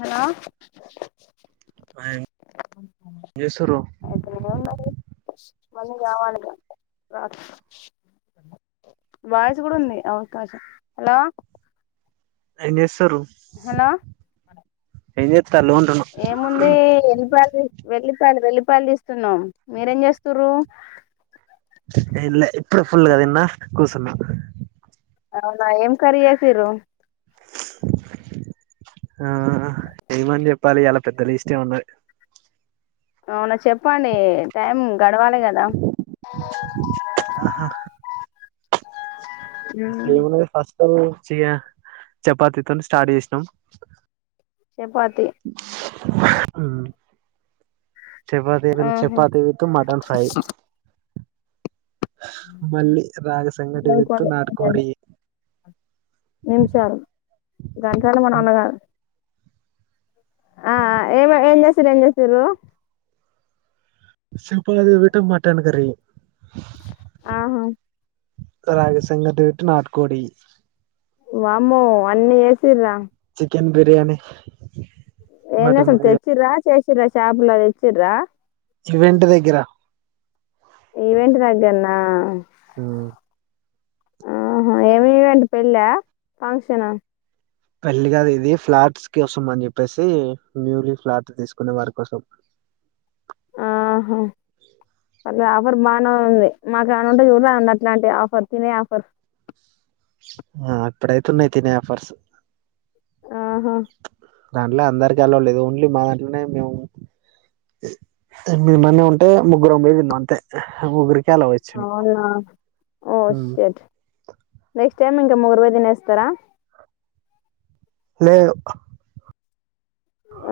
Hello hi ఏం చేస్తుండ్రు అయితేనే ఉన్నది మళ్ళీ కావాలిగా [inaudible] వాయిసు కూడా ఉంది అవకాశం హలో ఏం చేస్తుండ్రు హలో ఏ చేత్ ఏముంది ఎల్లిపాయలు తీస్ వెళ్ళి వెల్లిపాయాలు వెల్లిపాయలు తీస్తున్నాం మీరేం చేస్తుండ్రు ఏంలే ఇప్పుడే ఫుల్ గ దిన్న కూసున్న అవునా ఏం కర్రీ చేసిండ్రు ఆ ఏమని చెప్పాలి ఇయాల పెద్ద లిస్ట్ ఉన్నది అవునా చెప్పండి టైం గడవాలే కదా ఆహా ఏమున్నది ఫస్ట్ చెయ్య చపాతి తోని స్టార్ట్ చేసినాం చపాతి ఉ చపాతి తింటున్న ఆహా చపాతి విత్ మటన్ ఫ్రై మళ్ళీ రాగి సంఘటి విత్ నాటు కోడి నిమిషాలు గంటలు మన అన్నగారు ఆ ఏమ ఏం చేస్తురు ఏం చేస్తురు సింపుల్ గా [unintelligible] మటన్ కరీ ఆహా రాగి సంగటి విత్ నాటు కోడి వామ్మో అన్నీ జేసిండ్రా చికెన్ బిర్యానీ ఏంది మటన్ అసలు బిర్యానీ తెచ్చిండ్రా చేస్ తెచ్చిండ్రా షాప్ ల తెచ్చిండ్రా ఇవెంట్ దగ్గర ఈవెంట్ దగ్గరన్నా ఉ ఆహా ఏమి ఈవెంట్ పెళ్ళ ఫంక్షన్ హ పెళ్లి కాదు ఇది ఫ్లాట్స్ కి కోసం అని చెప్పేసి న్యూలీ ఫ్లాట్ తీసుకునే వారి కోసం ఆహా అగ ఆఫర్ బానే ఉంది మాకు ఏమనా ఉంటే చూడ్ రాడండి అట్లాంటి ఆఫర్ తినే ఆఫర్ ఆ అప్పుడైతున్నాయి తినే ఆఫర్స్ ఆహా దాంట్లో అందరికి అలో లేదు ఓన్లీ మా దాంట్లోనే మేము తొమ్మిది మంది ఉంటే ముగ్గురం పోయి తిన్నాము అంతే ముగ్గుర్ అవునా ఓ ఉమ్. షట్ నెక్స్ట్ సేమ్ ఇంగ ముగ్గురు పోయి తినేస్తార లేదు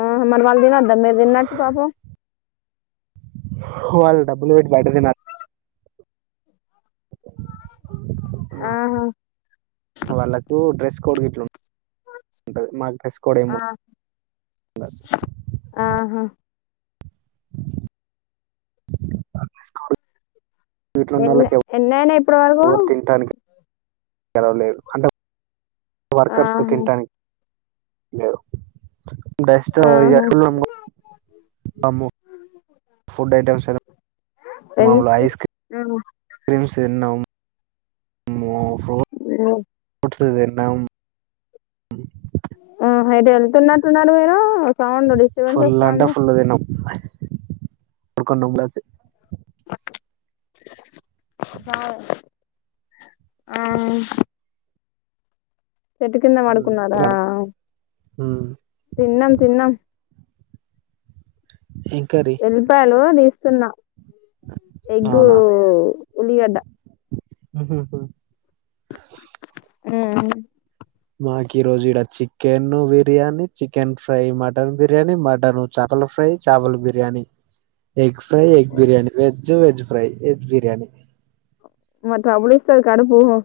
ఆ మర్ వాళ్ళు తినోద్దా మీరు తిన్నట్టు పాపం వాల్ డబ్బులు పెట్టి బయట్ తినత్ ఆహా ఉమ్ వాళ్ళకు డ్రస్ కోడ్ గిట్లా ఉంటది మాకు డ్రెస్ కోడ్ ఏమ్ ఆ ఉందద్ ఆహా అ ఎన్ ఎనైయి ఇప్ ఓరు తింటానిక్ ఎలో లేదు అంట్ వర్కర్స్ కు ఆహా తింటాన్క్ లేవ్ డస్టు ఇగ ఆహా ఫుల్ నంగమ్ ఆమ్మో ఫుడ్ ఐటమ్స్ సెదము [unintelligible] ఎన్ని మాములు ఐస్ క్ ఆహా క్రీమ్స్ తిన్నామ్ మో ఆ [unintelligible] త్ దిన్నామ్ ఆ హ ఎటో వెళ్తున్నట్టున్నారు మీరు సౌండ్ డిస్టర్బెన్స్ వస్తంది కొడుకంట [unintelligible] బా [unintelligible] ఆ చెట్టు కింద పడుకున్నడార ఉమ్ తిన్నాం తిన్నాం ఏం కర్రీ ఎల్లిపయలు తీస్ తున్నా ఎగ్గు ఉలిగడ్డ ఉమ్ ఉమ్ మాక్ ఈ రోజు ఇడ chicken biryani chicken fry mutton biryani mutton చాపల్ ఫ్రై చాపల్ biryani eggs fry egg biryani veg [unintelligible] veg fry veg biryani మత్ [unintelligible]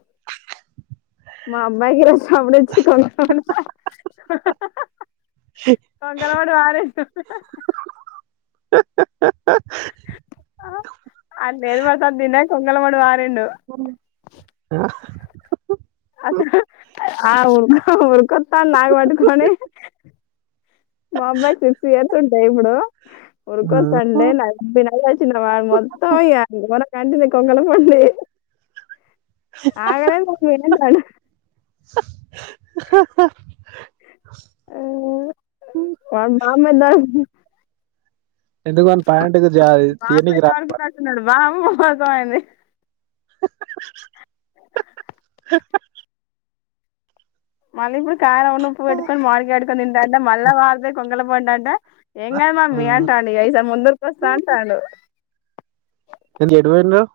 మా అబ్బాయి [unintelligible] సండే చికెన్ మంగలోడు ఆడే పంగమ [unintelligible] [unintelligible] అస ఆ ఉ ఊర్కతా నాగ పట్కోనే మా అబ్బాయికి సిక్స్ ఇయర్స్ ఉంటాయి ఇప్పుడు ఉఊరుకు ఉహు. చండే న న అచ్చిన మొత్తం మ కంటింది కొంగల పండి ఆగాలే [unintelligible] స మా వాళ్ళ నాన్న [unintelligible] ఎందుకు అంతా ప్యాంట్ జారి కిందకి రా మోసమయింది మళ్ళీ ఇప్పుడు కారం అను ఉప్పు పెట్టుకోని మామిడికాయ అద్దు కొన్ని తింటాంటే మళ్ళ వాళ్దే కొ కొంగల పోంటంట ఎం మమ్మీ ఉమ్. అంటాండి యిదుసారి ముందరకి వస్తా అంటాడు ఎంది ఎటు పోయున్నావు.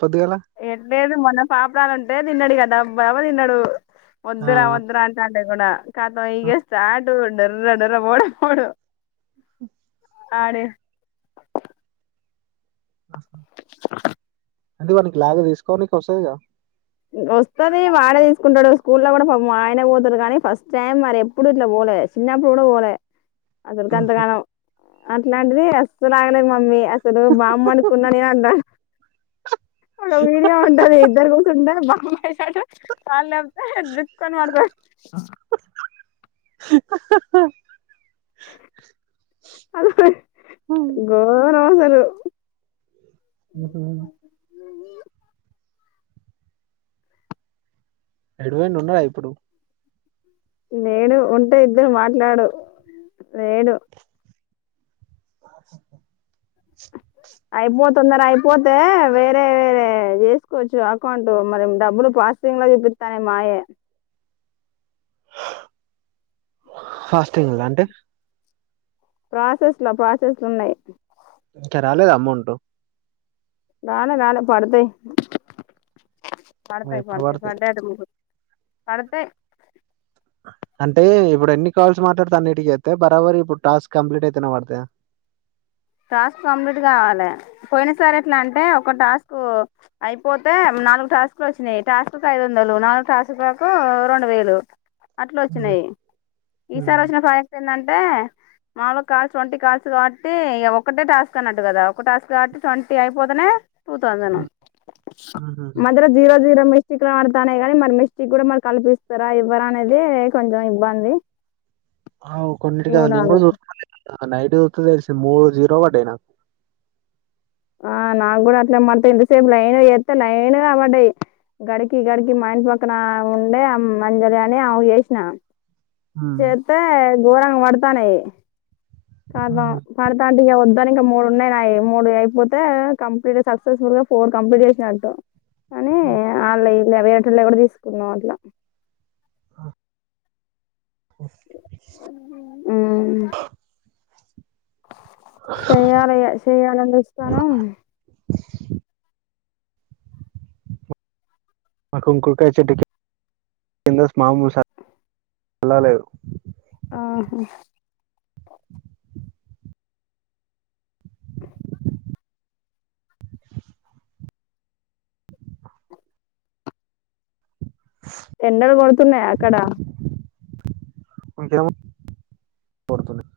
పొద్దుగాల ఎట్లేదు మొన్న పాపడాలంటే తిన్నాడు కదా బాబాయ్ తిన్నాడు ఆ. వద్దురా వద్దురా అంతే అ గుణ కాద ఇగ స్టార్ట్ డూరు డర్ర డర్ర మోడ మడ అడే ఆ అంటే వానికి లాగిన్ తీసుకోవడానికి వస్తుందిగా వస్తది వాడే తీసుకుంటాడు స్కూల్లో కూడా పాపం ఆయన పోతాడు కానీ ఫస్ట్ టైం మరి ఎప్పుడు ఇట్లా పోలేదు చిన్నప్పుడు కూడా పోలే అందరికీ ఎంతా [unintelligible] అట్లాంటిది అస్సలు ఆగలేదు మమ్మీ అసలు బాంబు అనుకున్నా నేను అన్నా ఒక మీడియా ఉంటారు ఇద్దరు బాంబు ఏసాడు కళ్ళు జికు అని పడతాది అది గోరం అసలు [inaudible] ఉహు ఎటు పోయిండు ఉన్నాడా ఇప్పుడు నేను ఉంటే ఇద్దరు మాట్లాడు లేడు [inaudible] అయిపో తొందర అయిపోతే వేరే వేరే చేసుకోవచ్చు అకౌంట్ మరి డబ్బులు ప్రాసెసింగ్ లా చూపిస్తానే మాయే ఫాస్టింగ్ల అంటే ప్రాసెస్ల ప్రాసెస్ల ఉన్నాయి ఇంకా రాలేదు అమౌంట్ రాలే రాలే పడతాయి పడతాయి ఎప్పుడు పడతాయి పడతది పడ్డట్టు మే పడుతాయి అంటే ఇప్పుడు ఎన్ని కాల్స్ మాట్లాడుతే అన్నిటికి ఎస్తే బరాబరి ఇప్పుడు టాస్క్ కంప్లీట్ అయితేనే పాడుతాయా టాస్క్ కంప్లీట్ కావాలే పోయిన సారి ఎట్లా అంటే ఒక టాస్క్ అయిపోతే నాలుగు టాస్కులు వచ్చినాయి టాస్క్ ఐదు వందలు నాలుగు టాస్కులకు రెండు వేయిలు అట్లా వచ్చినాయి ఈసారి వచ్చిన ప్రాజెక్ట్ ఏంది అంటే నాలుగు కాల్స్ ట్వంటి కాల్స్ కాబట్టి ఒకటే టాస్క్ అన్నట్టు కదా ఒక టాస్క్ కాబట్టి ట్వంటీ అయిపోతనే టూ థౌసేంన్ మద్యల జీరో జీరో మి మిస్టికులు పడతానే గాని మరి మిస్టిక్ కూడా మరి కలిపి ఇస్తారా ఇవ్వరా అనేది కొంచెం ఇబ్బంది అవు కొన్నిటి అసలు నేను కూడా చూడాలి చూసుకోలే [inaudible] అక్కడ నైట్ చూతే తెలిసింది మూడు జీరో లు పడ్డాయి నాకు ఆ నాకు కూడా అట్లే పడితే ఇంతసేపు లైన్ గా చేస్తా లైన్ గా పడ్డాయి గడికి గడికి మా ఇంటి పక్కన ఆమె ఉండే అంజలి అని ఆమెకు చేసిన చేతే గోరంగా పడుతానాయి కాదు పడుతా అంటే ఇగ వ కానీ ఇంకా మూడున్నాయి నాయి మూడు ఐ కపోతే కంప్లీట్ సక్సెస్ ఫుల్ గా ఫోర్ కంప్లీట్ చేసినట్టు అని అల్లయి లేవేటుల్లో కూడా తీసుకున్నాం అట్లా [inaudible] చేయ్యాలె ఇగా చేయ్యాలని చూస్తాన్నం. మా కుంకుడుకాయ చెట్టుకింద మాముూ అలా లేేదు. ఆహా ఎండలు కొడుతున్నయా అక్కడ. ఇంకేము కొడుతున్నయి.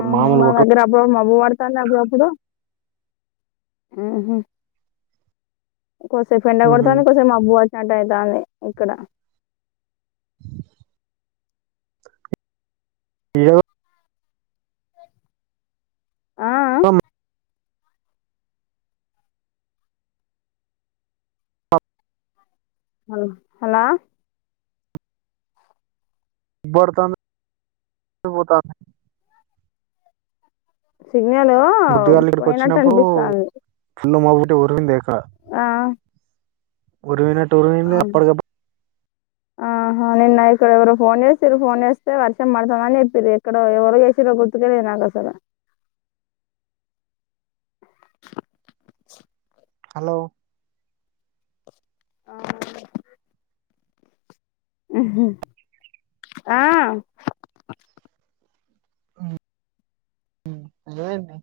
ఆహా మా దగ్గర అప్పుడుడప్పుడు మబ్బు పడతాంది అప్పుడు అప్పుడు. ఆహా కొద్దిసేపు ఎండా కొండతాంది కొద్ది సేపు మబ్బు పడ స్టార్ట్ అయితాంది ఇక్కడ. ఎదో ఆ అమ్ అ హలో బోర్తంది పోతాంది. సి విన్నదేమో పోయినట్టు అనిపిస్తాంది. నిన్న మాపిటీ ఉరిమిందే ఆ ఉరిమినట్ నట్ ఉరిమింది అప్పడి దప్పుడు ఆ నిన్న ఇక్కడ ఎవరో ఫోన్ చేసింరు ఫోన్ చేస్తే వర్షం పడుతాందని చెప్పిర్రు. ఎక్కడో ఎవరు చేసింరో గుర్తుకు లేదు నాకు అసలు. హలో అవును హుహ్ ఆ హ్ హ్ ఎమైంది.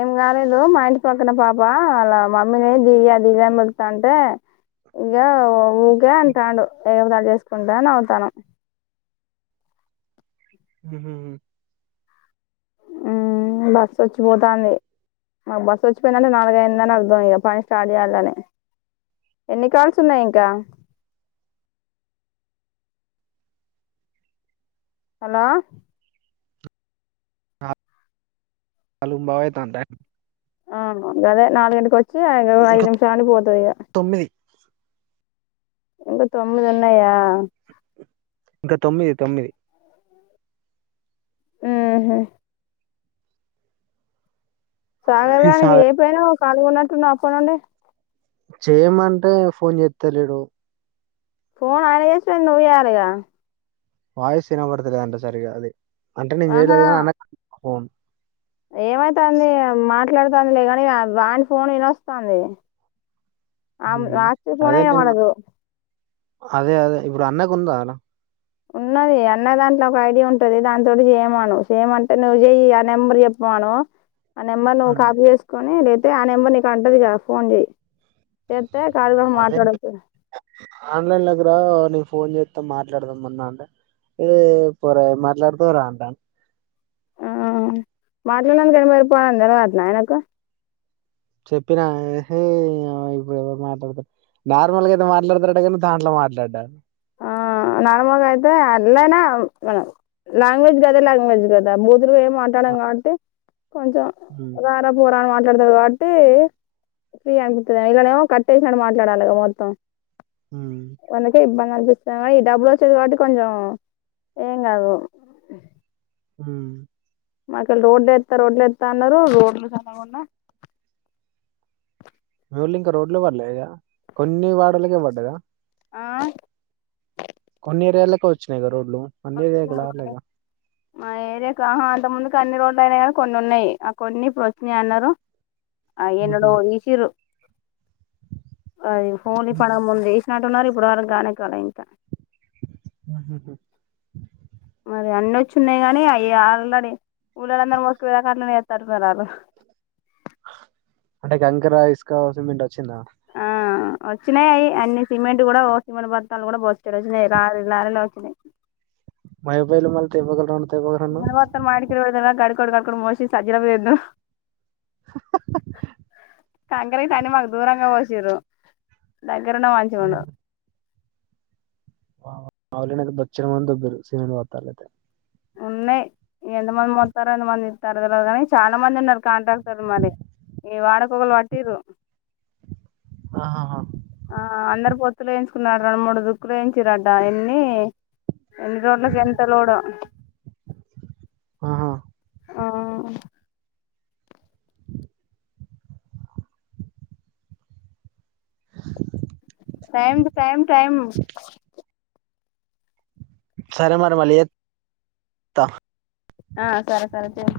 ఎంకాలేదు మా ఇంటి పక్కన పాప అలా మమ్మీనే దియ దియ అని పిల్తాంటే ఇగా ఒ ఊకే అంటాడు. ఎగతాలు చేస్ కొంటా నవుతాన్నం. హుహ్ హు హ్ బస్సు వచ్చిపోతాంది. మా బస్సు వచ్చిపోయిందంటే నాలుగు అయిందని అర్థం ఇగా పని స్టార్ట్ చేయాలని ఎన్ని కాల్స్ ఉన్నయి ఇంకా. హలో హ నాలుగుంపావు అయితాంది టైమ్ ఆ గదే నాలుగు గింటికి వచ్చి ఐదు ఐదు ఇంకా నిమిషాలు అని పోతది ఇగా తొమ్మిది ఇంకా తొమ్మిది ఉన్నయా. ఇంకా తొమ్మిది తొమ్మిది హుహ్ చాకల్దనికి ఎయపెయినవ్ అక్ పాల్గొన్నటున్నావ్ అప్పనుండి చేయమంటే ఫోన్ చెత్త లేడు ఫోన్ అయన చేసుడేంది నువ్వు చేయలిగా వాయిస్ వినబడుత లేదంటా సరిగా అది అంటే నేను చేయలేదు అని అన ఫోన్ ఏమైతంది మాట్లాడుతంది లే కాని వానీ ఫోన్ వినస్తంది ఆమ్ ఆచి ఫోనే అదే నేను వినబడదు అదే అదే ఇప్పుడు అన్నకు ఉందా అలా ఉన్నది అన్న దాంట్ల ఒక ఐడియా ఉంటది దానితోటి చేయమాను చేయమంటే నువ్వు చెయి ఆ నెంబర్ చెప్పమాను ఆ నెంబర్ నువ్ కాపీ చేసుకొని రేప్ అయితే ఆ నెంబర్ నీక ఉంటది గా ఫోన్ చెయి అదే ఆన్లైన్ లకు రావా నేను ఫోన్ చే త మాట్లాడదాం మొన్న అంటె ఏ పోరా ఏం మాట్లాడుతవురా అంటన్ ఆ మాట్లాడినాందు కైన మరి పా అని తెల్వదట్న ఆయనకు చెప్పినా హే నియవ్వ ఇప్పుడు ఎవరు మాట్లాడతారు నార్మల్గా అయితే మాట్లాడతారట కానీ దాంట్ల మాట్లాడా ఆ నార్మల్గా అయితే అల్లై నా మన లాంగ్వేజ్ గ దే లాంగ్వేజ్ గదా ఇదురు ఏం మాట్లాడం కాబట్టి కొంచెం హ్మ్ రారా పోరా అని మా మాట్లాడతారు కాట్టి ఫ్రీ అనిపితది ఇయాలెమో కట్టేసినట్టు మాట్లాడాలిగా మొత్తం హ్మ్ గందుకే ఇబ్బ సందీప్ అయి డబ్బులు వచ్చేది కాబట్టి కొంచెం ఏం కాదు హు మాకెళ్ళి రోడ్లేత్త రోడ్లెత్త అన్నరు రోడ్లు సల్లగుండ రోడ్లు ఇంక రోడ్లు వల్లెదా కొన్నివాడలకే వడ్డదా ఆ కొన్ని ఏరియా లకే వచ్చినాయి గ రోడ్లు అన్ని ఏరియాలకు రాలేగా మా ఏరియా కు ఆహా అంతకముందుకు అన్ని రోడ్లు కొన్ని అయినాయి గని కొన్ని ఉన్నాయి ఆ కొన్ని ఇప్పుడు వచ్చినాయి అన్నారు ఆ ఊహూ ఎన్నడో ఇసిరు అది హోలీ హ్మ్ పండుగ ముందు ఎసినట్టున్నరు ఇపు ఇప్పటివరకు కానే కాలే ఇంకా ఉహు హు మరి అన్ని వచ్చున్నాయి కానీ అయి ఆల్రెడీ ఊల్లోళందరు మోసుకునే దాకా అట్లనే చేసేతటున్నరు ఆళ్ళు అంటే కంకర ఇసుక సిమెంట్ వచ్చిందా ఆ వచ్చినాయి అయి అన్ని సిమెంట్ కూడా ఓ సిమెంట్ బత్తలు కూడా బొచ్చడు వచ్చినాయి లారీలు లారీలే వచ్చినాయి మోయపేళ్ళు మరి తెపుకోకటి రెండు సిమెంటు బత్తాలు మా ఇంటికి కేలి పెడుతర గాడి కడ్గ అక్కడటి వాషి సజ్జిర ఏద్దాం [unintelligible] కంకరే మాకు దూరంగా పోసిర్ల్లు దగ్గరున్న మంచిగుండు మా ఊర్లోనైతే బొచ్చెడు మంది దొబ్బిదరు సిమెంట్ బస్తాలు అయితే ఉన్నాయి ఎంతమంది మొత్తార ఎంతమంది ఇస్తారు తె కాని చాలా మంది ఉన్నారు కాంట్రాక్టర్లు మరి ఈ వాడక ఒకరు పట్టిరు ఆహా ఆ అందరు పొత్తులు వేయించుకున్నాడు రెండు మూడు దుక్కులు వేయించరడ్డా ఎన్ని ఎన్ని రోడ్లకు ఎంత లోడ ఆహా ఆ టైం టు టైమ్ టైమ్ సరే మరి మళ్లీ త్తా ఆ సరే సరే చేయి